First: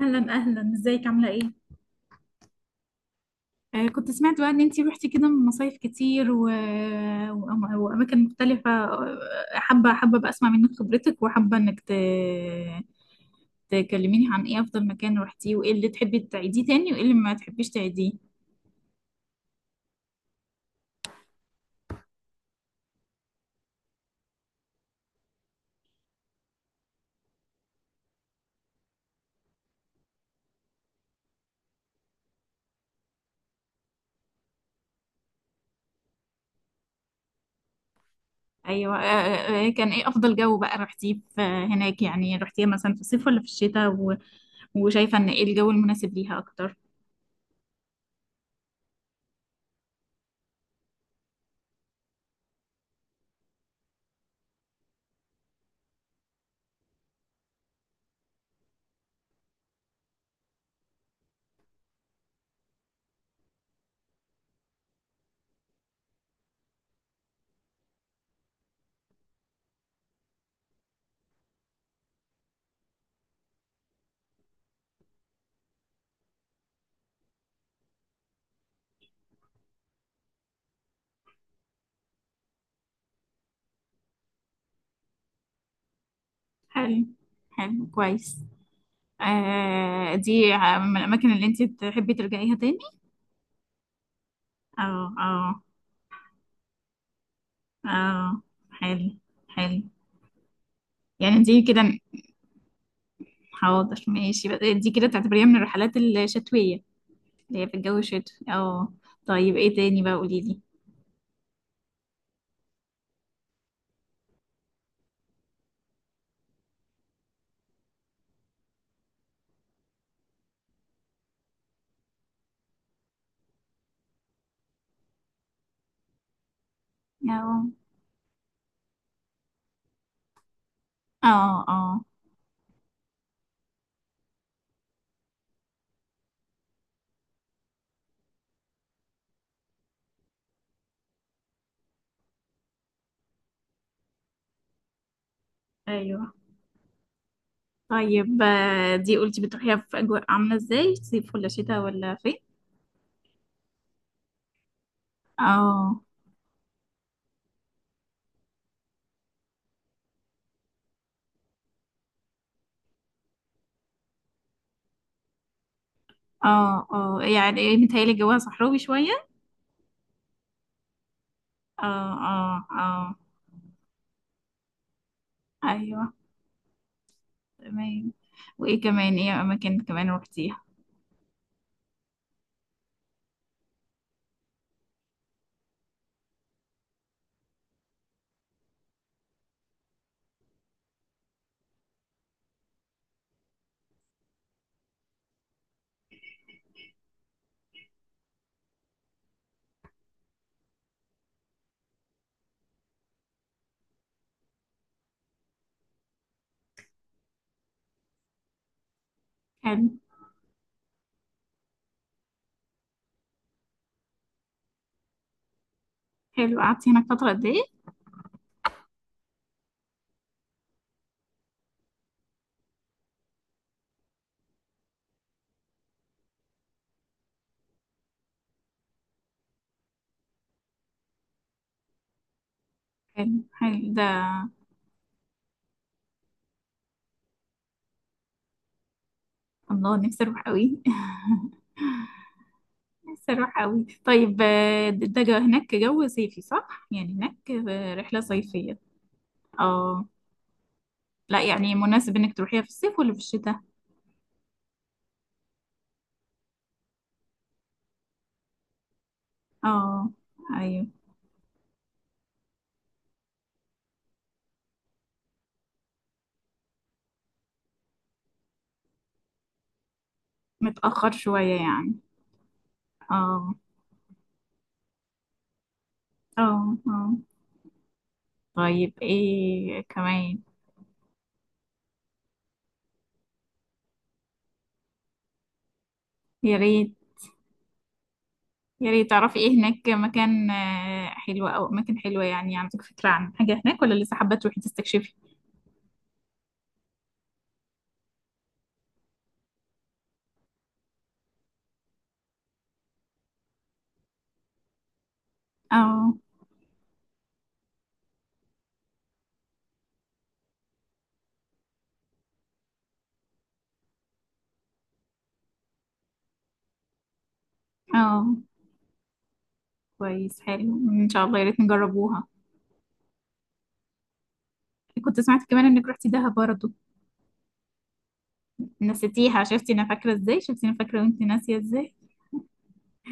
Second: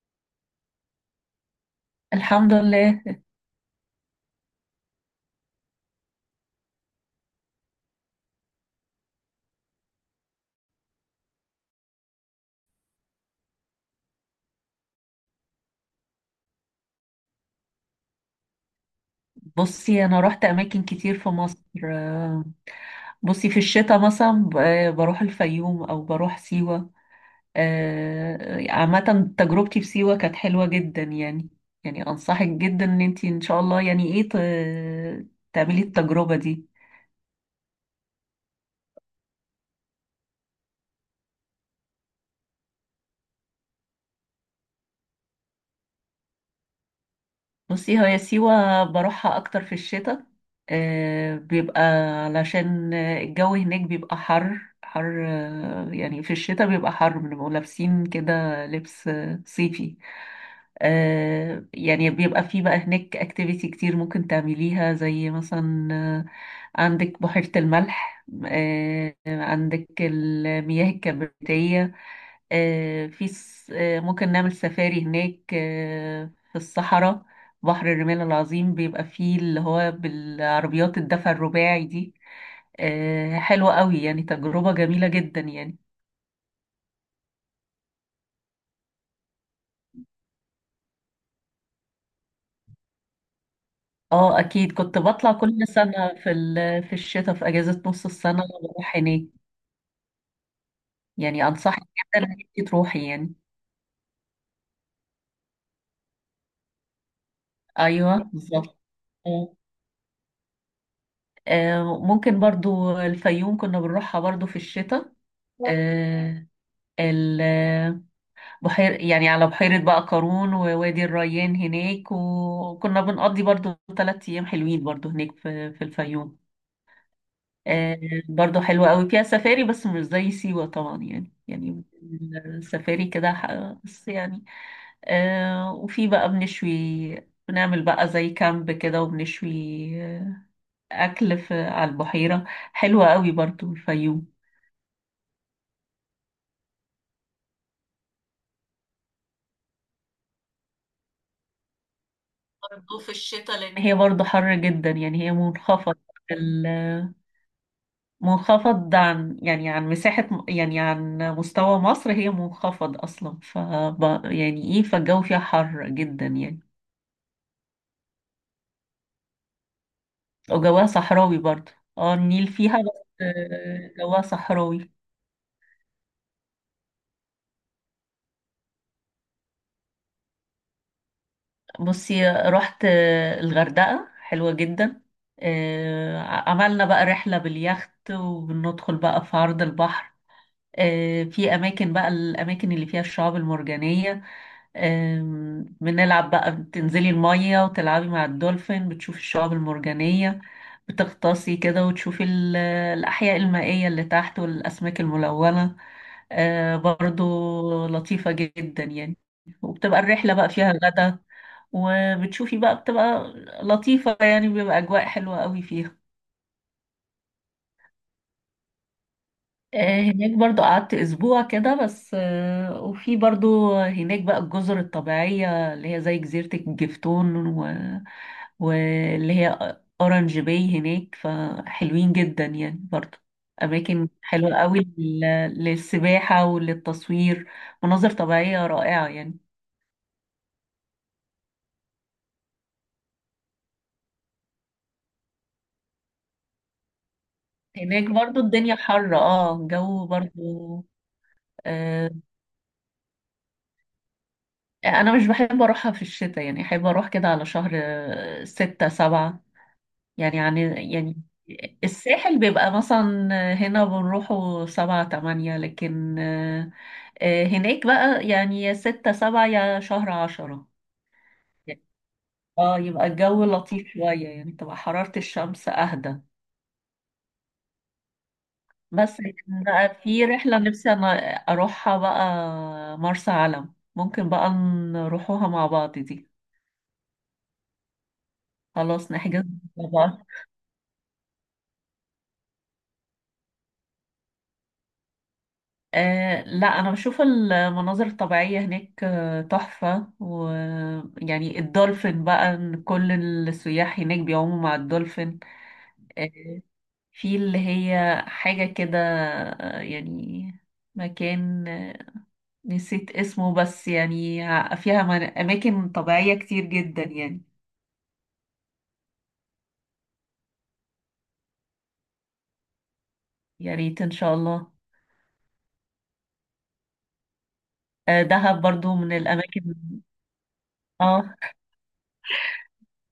اهلا اهلا، ازيك؟ عامله ايه؟ الحمد لله. كنت سمعت بقى ان انتي روحتي كده مصايف كتير واماكن مختلفة. حابة حابة بقى اسمع منك خبرتك، وحابة انك تكلميني عن ايه افضل مكان روحتيه، وايه اللي تحبي تعيديه تاني، وايه اللي ما تحبيش تعيديه. بصي انا رحت اماكن كتير في مصر. آه، بصي في الشتاء مثلا بروح الفيوم او بروح سيوة. عامة تجربتي في سيوة كانت حلوة جدا يعني انصحك جدا ان انتي ان شاء الله يعني ايه تعملي التجربة دي. ايوه. كان ايه افضل جو بقى روحتيه في هناك؟ يعني روحتيها مثلا في الصيف ولا في الشتاء وشايفة ان ايه الجو المناسب ليها اكتر؟ بصي هي سيوة بروحها أكتر في الشتاء. آه، بيبقى علشان الجو هناك بيبقى حر حر. يعني في الشتاء بيبقى حر بنبقوا لابسين كده لبس صيفي. يعني بيبقى في بقى هناك اكتيفيتي كتير ممكن تعمليها زي مثلا عندك بحيرة الملح. عندك المياه الكبريتية. آه، في س- آه، ممكن نعمل سفاري هناك في الصحراء. بحر الرمال العظيم بيبقى فيه اللي هو بالعربيات الدفع الرباعي دي. حلوة قوي يعني، تجربة جميلة جدا يعني. حلو، حلو كويس. آه، دي من الاماكن اللي انتي تحبي ترجعيها تاني؟ اه، اكيد كنت اه، بطلع اه، كل سنة في الشتاء في اجازة نص اه، السنة بروح حلو هناك. حلو، يعني يعني دي كده. انصحك جدا انك أنت تروحي يعني. حاضر، ماشي بقى، دي كده تعتبريها من الرحلات الشتوية اللي هي في الجو ايوه، الشتوي. بالظبط. اه، آه. طيب ايه تاني بقى؟ قولي لي. ممكن برضو الفيوم كنا بنروحها برضو في الشتاء. آه، ال- بحير يعني على بحيرة بقى قارون ووادي الريان هناك، وكنا بنقضي برضو ثلاث أيام حلوين برضو هناك في الفيوم. اه، آه برضو حلوة قوي، فيها سفاري بس مش زي سيوة طبعا يعني اه، يعني اه، السفاري كده بس يعني. وفي بقى بنشوي. بنعمل بقى زي كامب كده وبنشوي آه، أكل في على البحيرة. حلوة قوي برضو الفيوم. ايوه. طيب، دي قلتي بتروحيها في اجواء عاملة ازاي؟ صيف ولا شتاء ولا فين؟ برضو في الشتاء، لأن هي برضو حر جدا يعني، هي منخفضة، اه، منخفض عن يعني عن مساحة، يعني عن مستوى مصر، هي منخفض أصلا، ف يعني إيه، فالجو فيها حر جدا يعني. اه، اه، يعني ايه؟ متهيألي جواها صحراوي شوية. وجواها صحراوي برضه. اه، اه، النيل اه، فيها، بس اه، جواها صحراوي. ايوه تمام. وايه كمان؟ ايه اماكن كمان روحتيها؟ بصي رحت الغردقة، حلوة جدا. عملنا بقى رحلة باليخت، وبندخل بقى في عرض البحر. في أماكن بقى الأماكن اللي فيها الشعاب المرجانية. بنلعب بقى، بتنزلي المية وتلعبي مع الدولفين، بتشوفي الشعاب المرجانية، بتغطاسي كده وتشوفي الأحياء المائية اللي تحت والأسماك الملونة. برضو لطيفة جدا يعني. حلو، وبتبقى الرحلة بقى فيها غدا، وبتشوفي بقى، بتبقى لطيفة يعني، بيبقى أجواء حلوة قوي فيها. حلو، قعدتي هناك فترة قد ايه؟ هناك برضو قعدت أسبوع كده بس. وفي برضو هناك بقى الجزر الطبيعية، اللي هي زي جزيرة الجفتون، واللي هي أورانج باي هناك، فحلوين جدا يعني برضو، حلو، حلو ده. أماكن حلوة قوي للسباحة وللتصوير، مناظر طبيعية رائعة يعني. الله، نفسي اروح قوي. نفسي اروح قوي. طيب، ده جو هناك جو صيفي صح؟ يعني هناك هناك رحلة برضو الدنيا صيفية. حر، اه الجو اه، برضو. لا يعني آه، مناسب انك تروحيها في الصيف ولا في الشتاء؟ أنا مش بحب أروحها في الشتاء يعني، أحب أروح كده على شهر ستة سبعة اه، يعني. يعني ايوه، يعني الساحل بيبقى مثلا هنا بنروحه سبعة تمانية، لكن هناك بقى يعني يا ستة سبعة يا شهر عشرة متأخر شوية يعني. يعني. اه، يبقى الجو اه، لطيف شوية يعني، تبقى حرارة الشمس أهدى. اه، اه، طيب، بس لكن ايه بقى في كمان؟ رحلة نفسي أنا أروحها بقى، مرسى علم، ممكن بقى نروحوها مع بعض دي. يا ريت. يا ريت خلاص تعرفي نحجز ايه هناك، مع بعض. مكان حلو او اماكن حلوة؟ يعني عندك فكرة عن حاجة هناك ولا لسه حابة تروحي تستكشفي؟ لا، انا بشوف المناظر الطبيعيه هناك تحفه، ويعني الدولفين بقى، إن كل السياح هناك بيعوموا مع الدولفين. اه، آه، في اللي هي حاجه كده. يعني مكان نسيت اسمه، بس يعني فيها اماكن طبيعيه كتير جدا يعني. اه، كويس حلو، ان شاء الله يا ريت نجربوها. يا ريت ان شاء الله. كنت سمعت كمان انك رحتي دهب برضه. دهب برضو من نسيتيها؟ الاماكن. شفتي انا فاكره ازاي، شفتي انا فاكره وانت اه، ناسيه ازاي؟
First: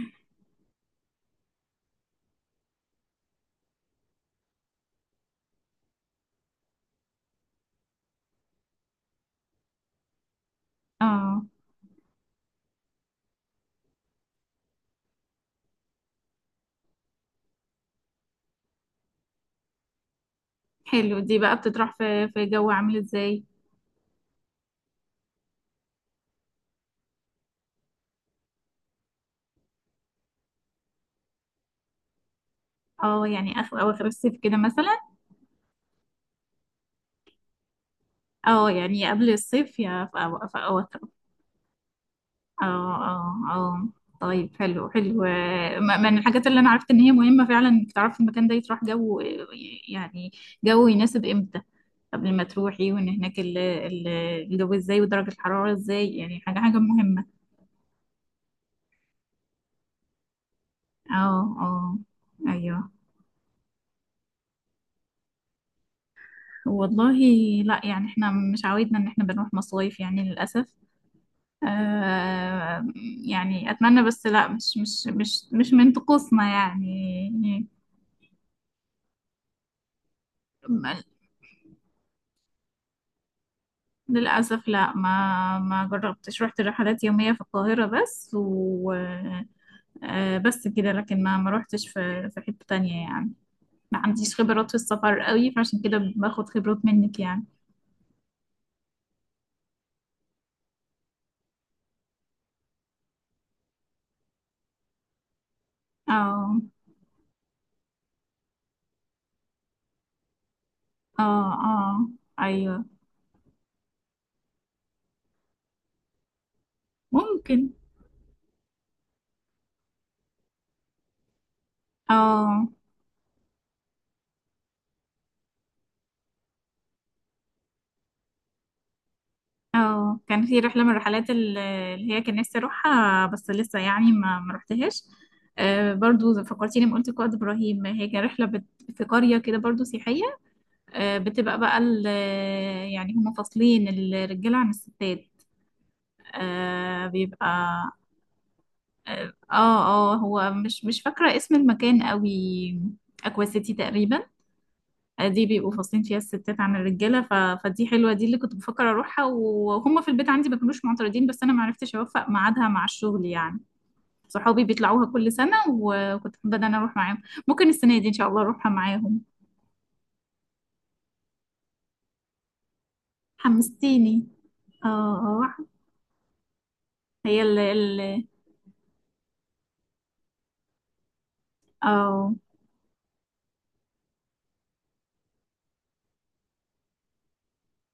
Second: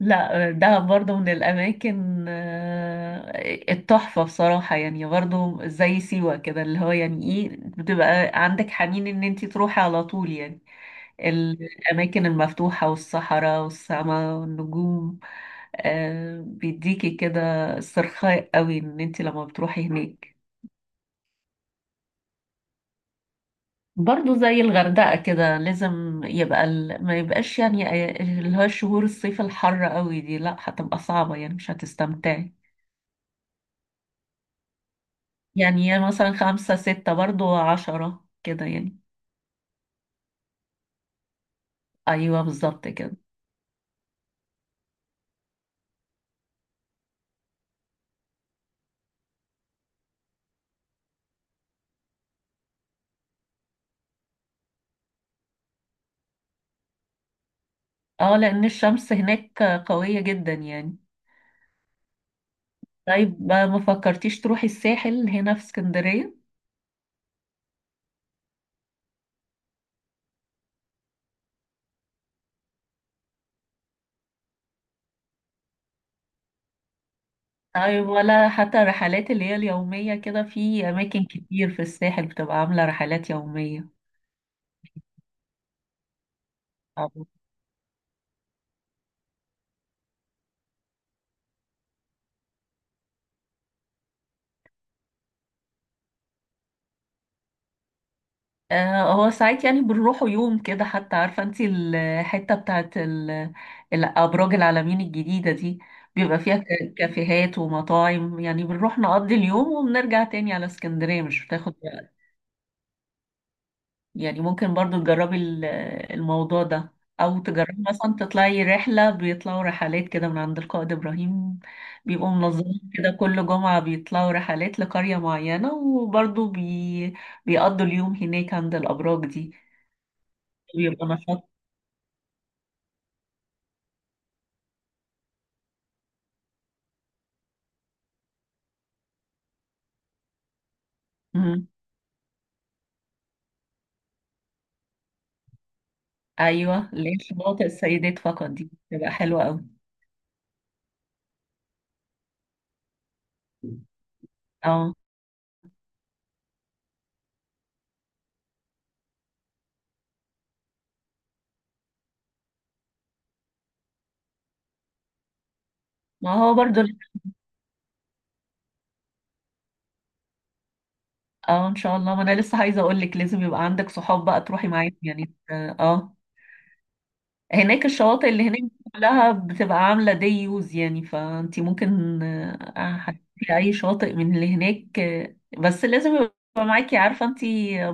لا، دهب برضه من الأماكن التحفة بصراحة يعني، برضه زي سيوة كده، اللي هو يعني ايه، بتبقى عندك حنين ان انتي تروحي على طول يعني. اه، الأماكن المفتوحة والصحراء والسماء والنجوم. بيديكي كده استرخاء قوي ان انتي لما بتروحي هناك. حلو. دي بقى بتطرح في جو عامل ازاي؟ برضه زي الغردقة كده، لازم يبقى ما يبقاش يعني اللي هو شهور الصيف الحر قوي دي، لا هتبقى صعبة يعني، مش هتستمتعي. اه، يعني اخر اواخر الصيف كده مثلا. يعني هي مثلا خمسة ستة، برضو عشرة كده اه، يعني. يعني قبل الصيف، يا في في أواخر. أيوة، اه، بالظبط كده. اه، اه، طيب، حلو، حلو، من الحاجات اللي انا عرفت ان هي مهمة فعلا، انك تعرفي المكان ده يتراح جو يعني جو يناسب امتى، قبل ما تروحي، وان هناك الجو ازاي ودرجة الحرارة ازاي، يعني حاجة حاجة مهمة. اه، لأن الشمس هناك قوية جدا يعني. اه، اه، ايوه. طيب ما فكرتيش تروحي الساحل هنا في اسكندرية؟ والله لا، يعني احنا مش عودنا ان احنا بنروح مصايف يعني للأسف. آه يعني اتمنى، بس لا، مش من طقوسنا يعني. طيب ولا حتى الرحلات اللي هي اليومية كده، في أماكن كتير في الساحل بتبقى عاملة رحلات يومية. للأسف لا، ما جربتش، رحت رحلات يومية في القاهرة بس، و آه، بس كده. لكن ما روحتش في حتة تانية يعني، ما عنديش خبرات في السفر قوي، فعشان كده باخد خبرات منك يعني. هو ساعات يعني بنروحوا يوم كده، حتى عارفة انتي الحتة بتاعت الأبراج العلمين الجديدة دي، بيبقى فيها اه، كافيهات ومطاعم، يعني بنروح نقضي اليوم وبنرجع تاني على اه، اسكندرية، مش بتاخد اه، وقت. ايوه، يعني ممكن برضو تجربي الموضوع ده. أو ممكن. تجربي مثلا تطلعي رحلة، بيطلعوا رحلات كده من عند القائد إبراهيم، بيبقوا اه، منظمين كده، كل جمعة بيطلعوا رحلات لقرية معينة، وبرضو بيقضوا اليوم هناك عند الأبراج دي، اه، كان في رحلة من بيبقى الرحلات نشاط. اللي هي كان نفسي اروحها، بس لسه يعني ما روحتهاش. برضو فكرتيني لما قلت قائد ابراهيم. هي كانت رحلة في قرية كده برضو سياحية. بتبقى مم. بقى يعني هم فاصلين الرجالة عن الستات. ايوه، ليه شواطئ بيبقى. السيدات فقط دي تبقى اه، حلوه قوي. اه، هو مش فاكرة اسم المكان قوي. اكوا سيتي تقريبا. اه، دي بيبقوا فاصلين فيها الستات عن الرجالة، فدي حلوة، دي اللي كنت بفكر اروحها، وهم في البيت عندي ما كانوش معترضين، بس انا ما عرفتش اوفق ميعادها مع الشغل يعني. صحابي بيطلعوها كل سنة، ما وكنت هو حابة ان انا برضو. اروح معاهم. ممكن السنة دي ان شاء الله اروحها معاهم. اه، ان شاء الله، ما انا لسه عايزه اقول لك لازم يبقى عندك حمستيني، صحاب بقى تروحي اه. معاهم يعني، اه. هي هناك الشواطئ اللي هناك كلها بتبقى عامله دي يوز يعني، فانت ممكن اه، هتروحي اي شاطئ من اللي هناك بس لازم يبقى معاكي، عارفه انت،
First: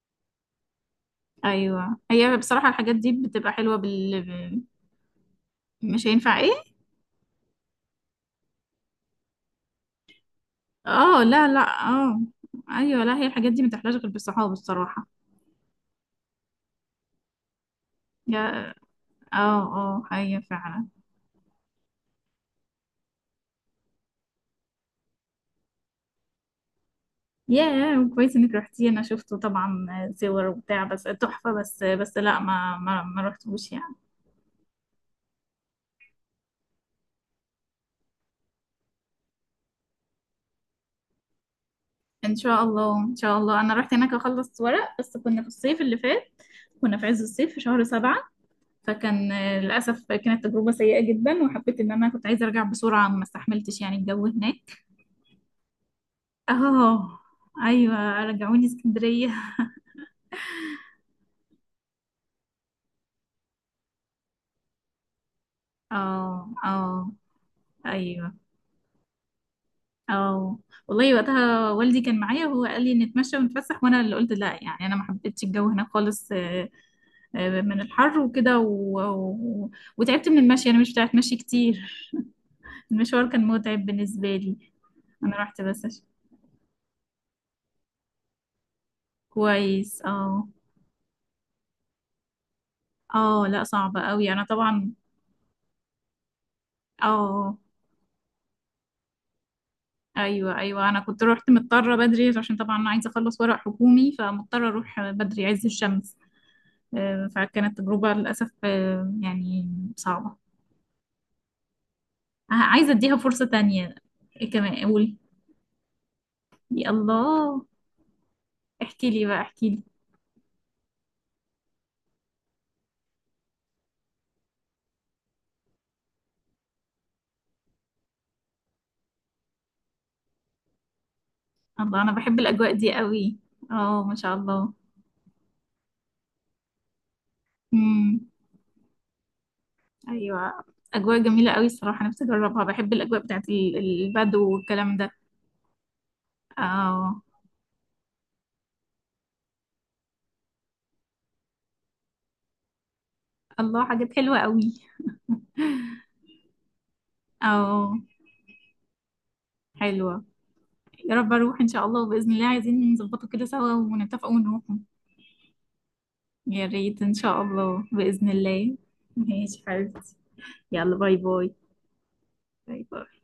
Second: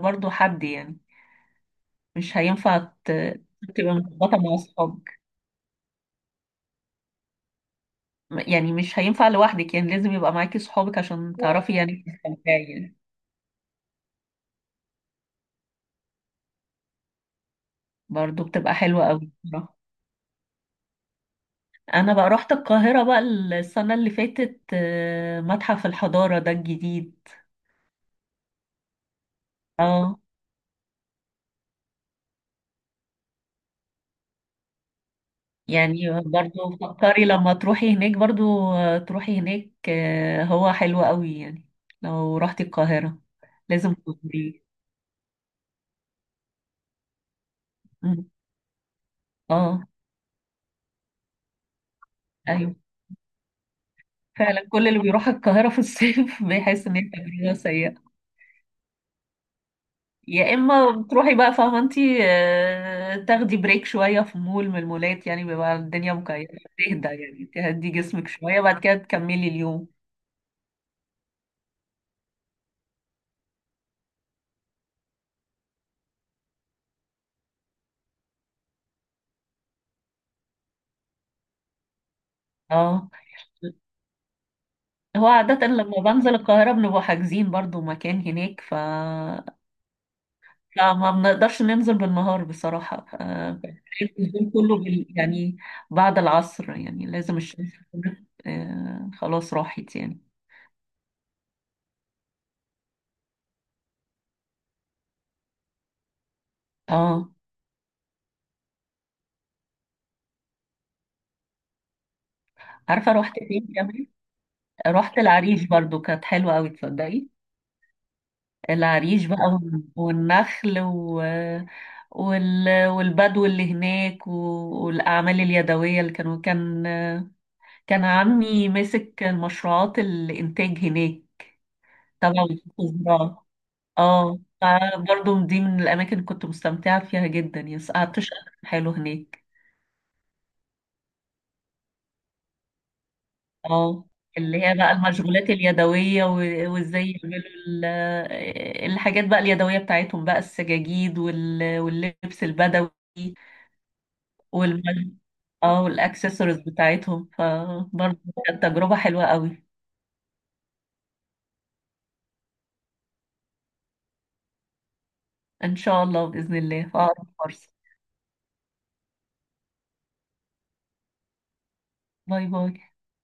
برضو حد يعني. ايوه، هي مش بصراحه هينفع الحاجات دي ت- بتبقى حلوه تبقى مرتبطه مع اصحابك، مش هينفع ايه؟ يعني مش هينفع لوحدك، يعني لازم يبقى معاكي صحابك اه، عشان لا لا، تعرفي يعني اه، تستمتعي يعني. ايوه، لا هي الحاجات دي ما تحلاش غير بالصحاب الصراحه. برضه يا، بتبقى حلوة قوي اه، بصراحة. اه، هي فعلا. انا بقى رحت القاهرة بقى السنة اللي فاتت، متحف الحضارة ده الجديد. يا، كويس انك رحتي، انا شفته طبعا. اه، صور وبتاع، بس تحفه. بس لا، ما رحتوش يعني. يعني برضه فكري لما تروحي هناك برضه، تروحي هناك هو حلو قوي يعني، ان لو رحتي شاء الله، ان القاهرة شاء الله، انا رحت لازم هناك اخلص تزوريه. ورق، بس كنا في الصيف اللي فات، كنا في عز الصيف في شهر 7. مم. فكان اه، للأسف كانت تجربة سيئة جدا، وحبيت إن أنا كنت عايزة أرجع ايوه، بسرعة، ما استحملتش يعني الجو فعلا هناك. كل اللي بيروح القاهرة في الصيف بيحس ان هي اه، تجربة سيئة. أيوة، رجعوني اسكندرية. يا اما بتروحي بقى، فاهمه انت، تاخدي بريك شويه في مول من المولات، يعني بيبقى الدنيا اه، مكيفه تهدى، اه، يعني تهدي جسمك أيوة، شويه بعد كده تكملي اليوم. اه. والله، وقتها والدي كان معايا وهو قال لي نتمشى ونتفسح، وأنا اللي قلت لا، يعني أنا ما حبيتش الجو هناك خالص، من الحر وكده، وتعبت من المشي، أنا مش بتاعت مشي كتير. اه، المشوار كان متعب بالنسبة لي. هو أنا رحت عادة بس. لما بنزل القاهرة بنبقى حاجزين برضو مكان هناك، كويس، اه، فما بنقدرش ننزل بالنهار بصراحة، اه، لا صعبة قوي انا اليوم كله طبعا. يعني بعد العصر، يعني لازم اه، الشمس تكون خلاص راحت يعني. ايوه، ايوه، انا كنت رحت مضطره بدري عشان طبعا انا عايزه اخلص ورق حكومي، فمضطره اروح بدري عز الشمس. اه، فكانت تجربه للاسف، يعني صعبه. عايزه عارفة اديها رحت فرصه فين تانية. كمان؟ إيه كمان؟ قولي. رحت العريش برضو، كانت حلوة أوي يا تصدقي. الله، احكي العريش لي بقى، بقى، احكي لي. والنخل، والبدو اللي هناك، والأعمال اليدوية، اللي كان عمي ماسك المشروعات الإنتاج هناك، الله، انا بحب تبع وزارة الاجواء دي قوي. الزراعة. اه، ما شاء اه، الله. فبرضه دي من الأماكن اللي كنت مستمتعة فيها جدا يعني، قعدت امم. شهر حلو هناك. ايوه، اجواء جميله قوي الصراحه، نفسي اجربها، بحب الاجواء بتاعت اه، البدو اللي هي بقى والكلام ده. المشغولات اليدوية، وازاي اه، يعملوا ال- الحاجات بقى اليدوية بتاعتهم بقى، السجاجيد واللبس البدوي الله، حاجات حلوه قوي. والم... اه، والاكسسوارز بتاعتهم، اه، فبرضه كانت تجربة حلوة قوي. حلوه. يا رب اروح ان شاء الله وباذن الله، عايزين نظبطه كده سوا ونتفق ونروح. ان شاء الله بإذن يا الله في ريت ان اقرب شاء فرصة. الله باذن الله. ماشي حبيبتي. يلا، باي باي. باي باي. باي باي.